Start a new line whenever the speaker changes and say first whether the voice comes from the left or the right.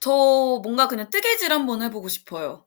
left: 저 뭔가 그냥 뜨개질 한번 해 보고 싶어요.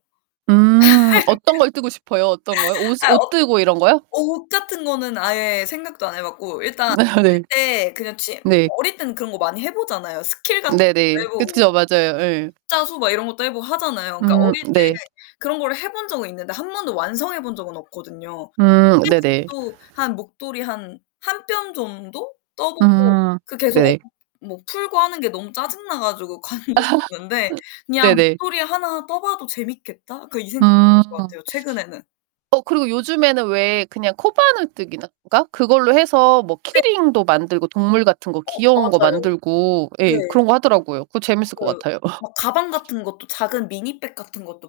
right: 음. 어떤 걸 뜨고 싶어요? 어떤 거요? 옷
left: 아
right: 옷
left: 옷
right: 뜨고 이런 거요?
left: 옷 같은 거는 아예 생각도 안 해 봤고 일단 어릴
right: 네.
left: 때 그냥 취 뭐
right: 네.
left: 어릴 때는 그런 거 많이 해 보잖아요. 스킬 같은 거
right: 네네.
left: 해보고,
right: 그쵸. 맞아요. 예.
left: 십자수 막 이런 것도 해 보고 하잖아요. 그니까
right: 음.
left: 어릴 때
right: 네.
left: 그런 거를 해 본 적은 있는데 1 번도 완성해 본 적은 없거든요.
right: 음. 네네.
left: 뜨개질도 한 목도리 한 1 뼘 정도 떠보고
right: 음.
left: 그 계속
right: 네네.
left: 엉키고 풀고 하는 게 너무 짜증나 가지고 관뒀었는데 그냥
right: 네네.
left: '목도리 하나 떠봐도 재밌겠다.' 그 이 생각이
right: 음.
left: 드는 것 같아요, 최근에는.
right: 어 그리고 요즘에는 왜 그냥 코바늘 뜨기나 가 그걸로 해서 뭐
left: 네.
right: 키링도 만들고 동물 같은 거
left: 어.
right: 귀여운 거
left: 맞아요.
right: 만들고
left: 네.
right: 예 그런 거 하더라고요. 그거 재밌을 것
left: 맞아요.
right: 같아요.
left: 막 가방 같은 것도 작은 미니 백 같은 것도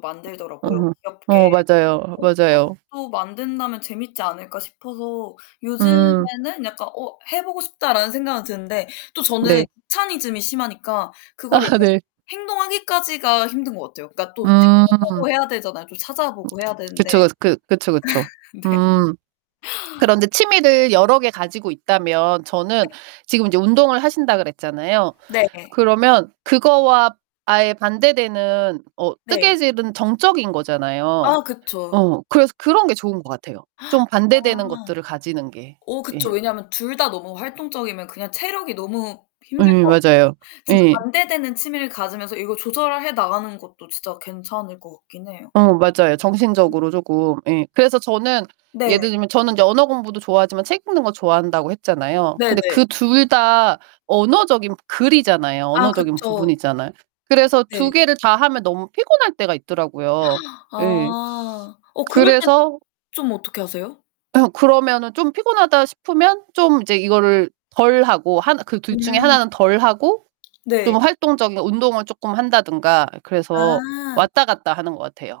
right: 어.
left: 만들더라고요, 귀엽게.
right: 어 맞아요. 맞아요.
left: 그런 것도 만든다면 재밌지 않을까 싶어서
right: 음.
left: 요즘에는 약간 '어, 해 보고 싶다.' 라는 생각은 드는데 또 저는
right: 네.
left: 귀차니즘이 심하니까 그거를 약간
right: 네.
left: 행동하기까지가 힘든 것 같아요. 그니까 또
right: 음.
left: 찾아보고 해야 되잖아요. 좀 찾아보고 해야 되는데.
right: 그쵸. 그 그쵸, 그쵸.
left: 네.
right: 음. 그런데 취미를 여러 개 가지고 있다면 저는
left: 네.
right: 지금 이제 운동을 하신다 그랬잖아요.
left: 네네.
right: 그러면 그거와 아예 반대되는 어
left: 네.
right: 뜨개질은 정적인 거잖아요.
left: 아 그쵸.
right: 어 그래서 그런 게 좋은 것 같아요.
left: 아.
right: 좀 반대되는 것들을 가지는 게.
left: 어 그쵸.
right: 예.
left: 왜냐면 둘 다 너무 활동적이면 그냥 체력이 너무 힘들
right: 예,
left: 것 같고.
right: 맞아요.
left: 진짜
right: 예.
left: 반대되는 취미를 가지면서 이걸 조절해 나가는 것도 진짜 괜찮을 것 같긴 해요.
right: 어 맞아요.
left: 음.
right: 정신적으로 쪼금. 예. 그래서 저는
left: 네.
right: 예를 들면 저는 이제 언어 공부도 좋아하지만 책 읽는 거 좋아한다고 했잖아요.
left: 네네.
right: 근데 그 둘 다 언어적인 글이잖아요.
left: 아
right: 언어적인
left: 그쵸.
right: 부분이잖아요. 그래서 2
left: 네.
right: 개를 다 하면 너무 피곤할 때가 있더라고요. 네.
left: 아. 어 그럴 땐
right: 그래서
left: 좀 어떻게 하세요?
right: 아. 그러면은 좀 피곤하다 싶으면 좀 이제 이거를 덜하고 하나 그 둘 중에
left: 음.
right: 하나는 덜 하고
left: 네.
right: 좀 활동적인 운동을 조금 한다든가 그래서
left: 아.
right: 왔다 갔다 하는 것 같아요.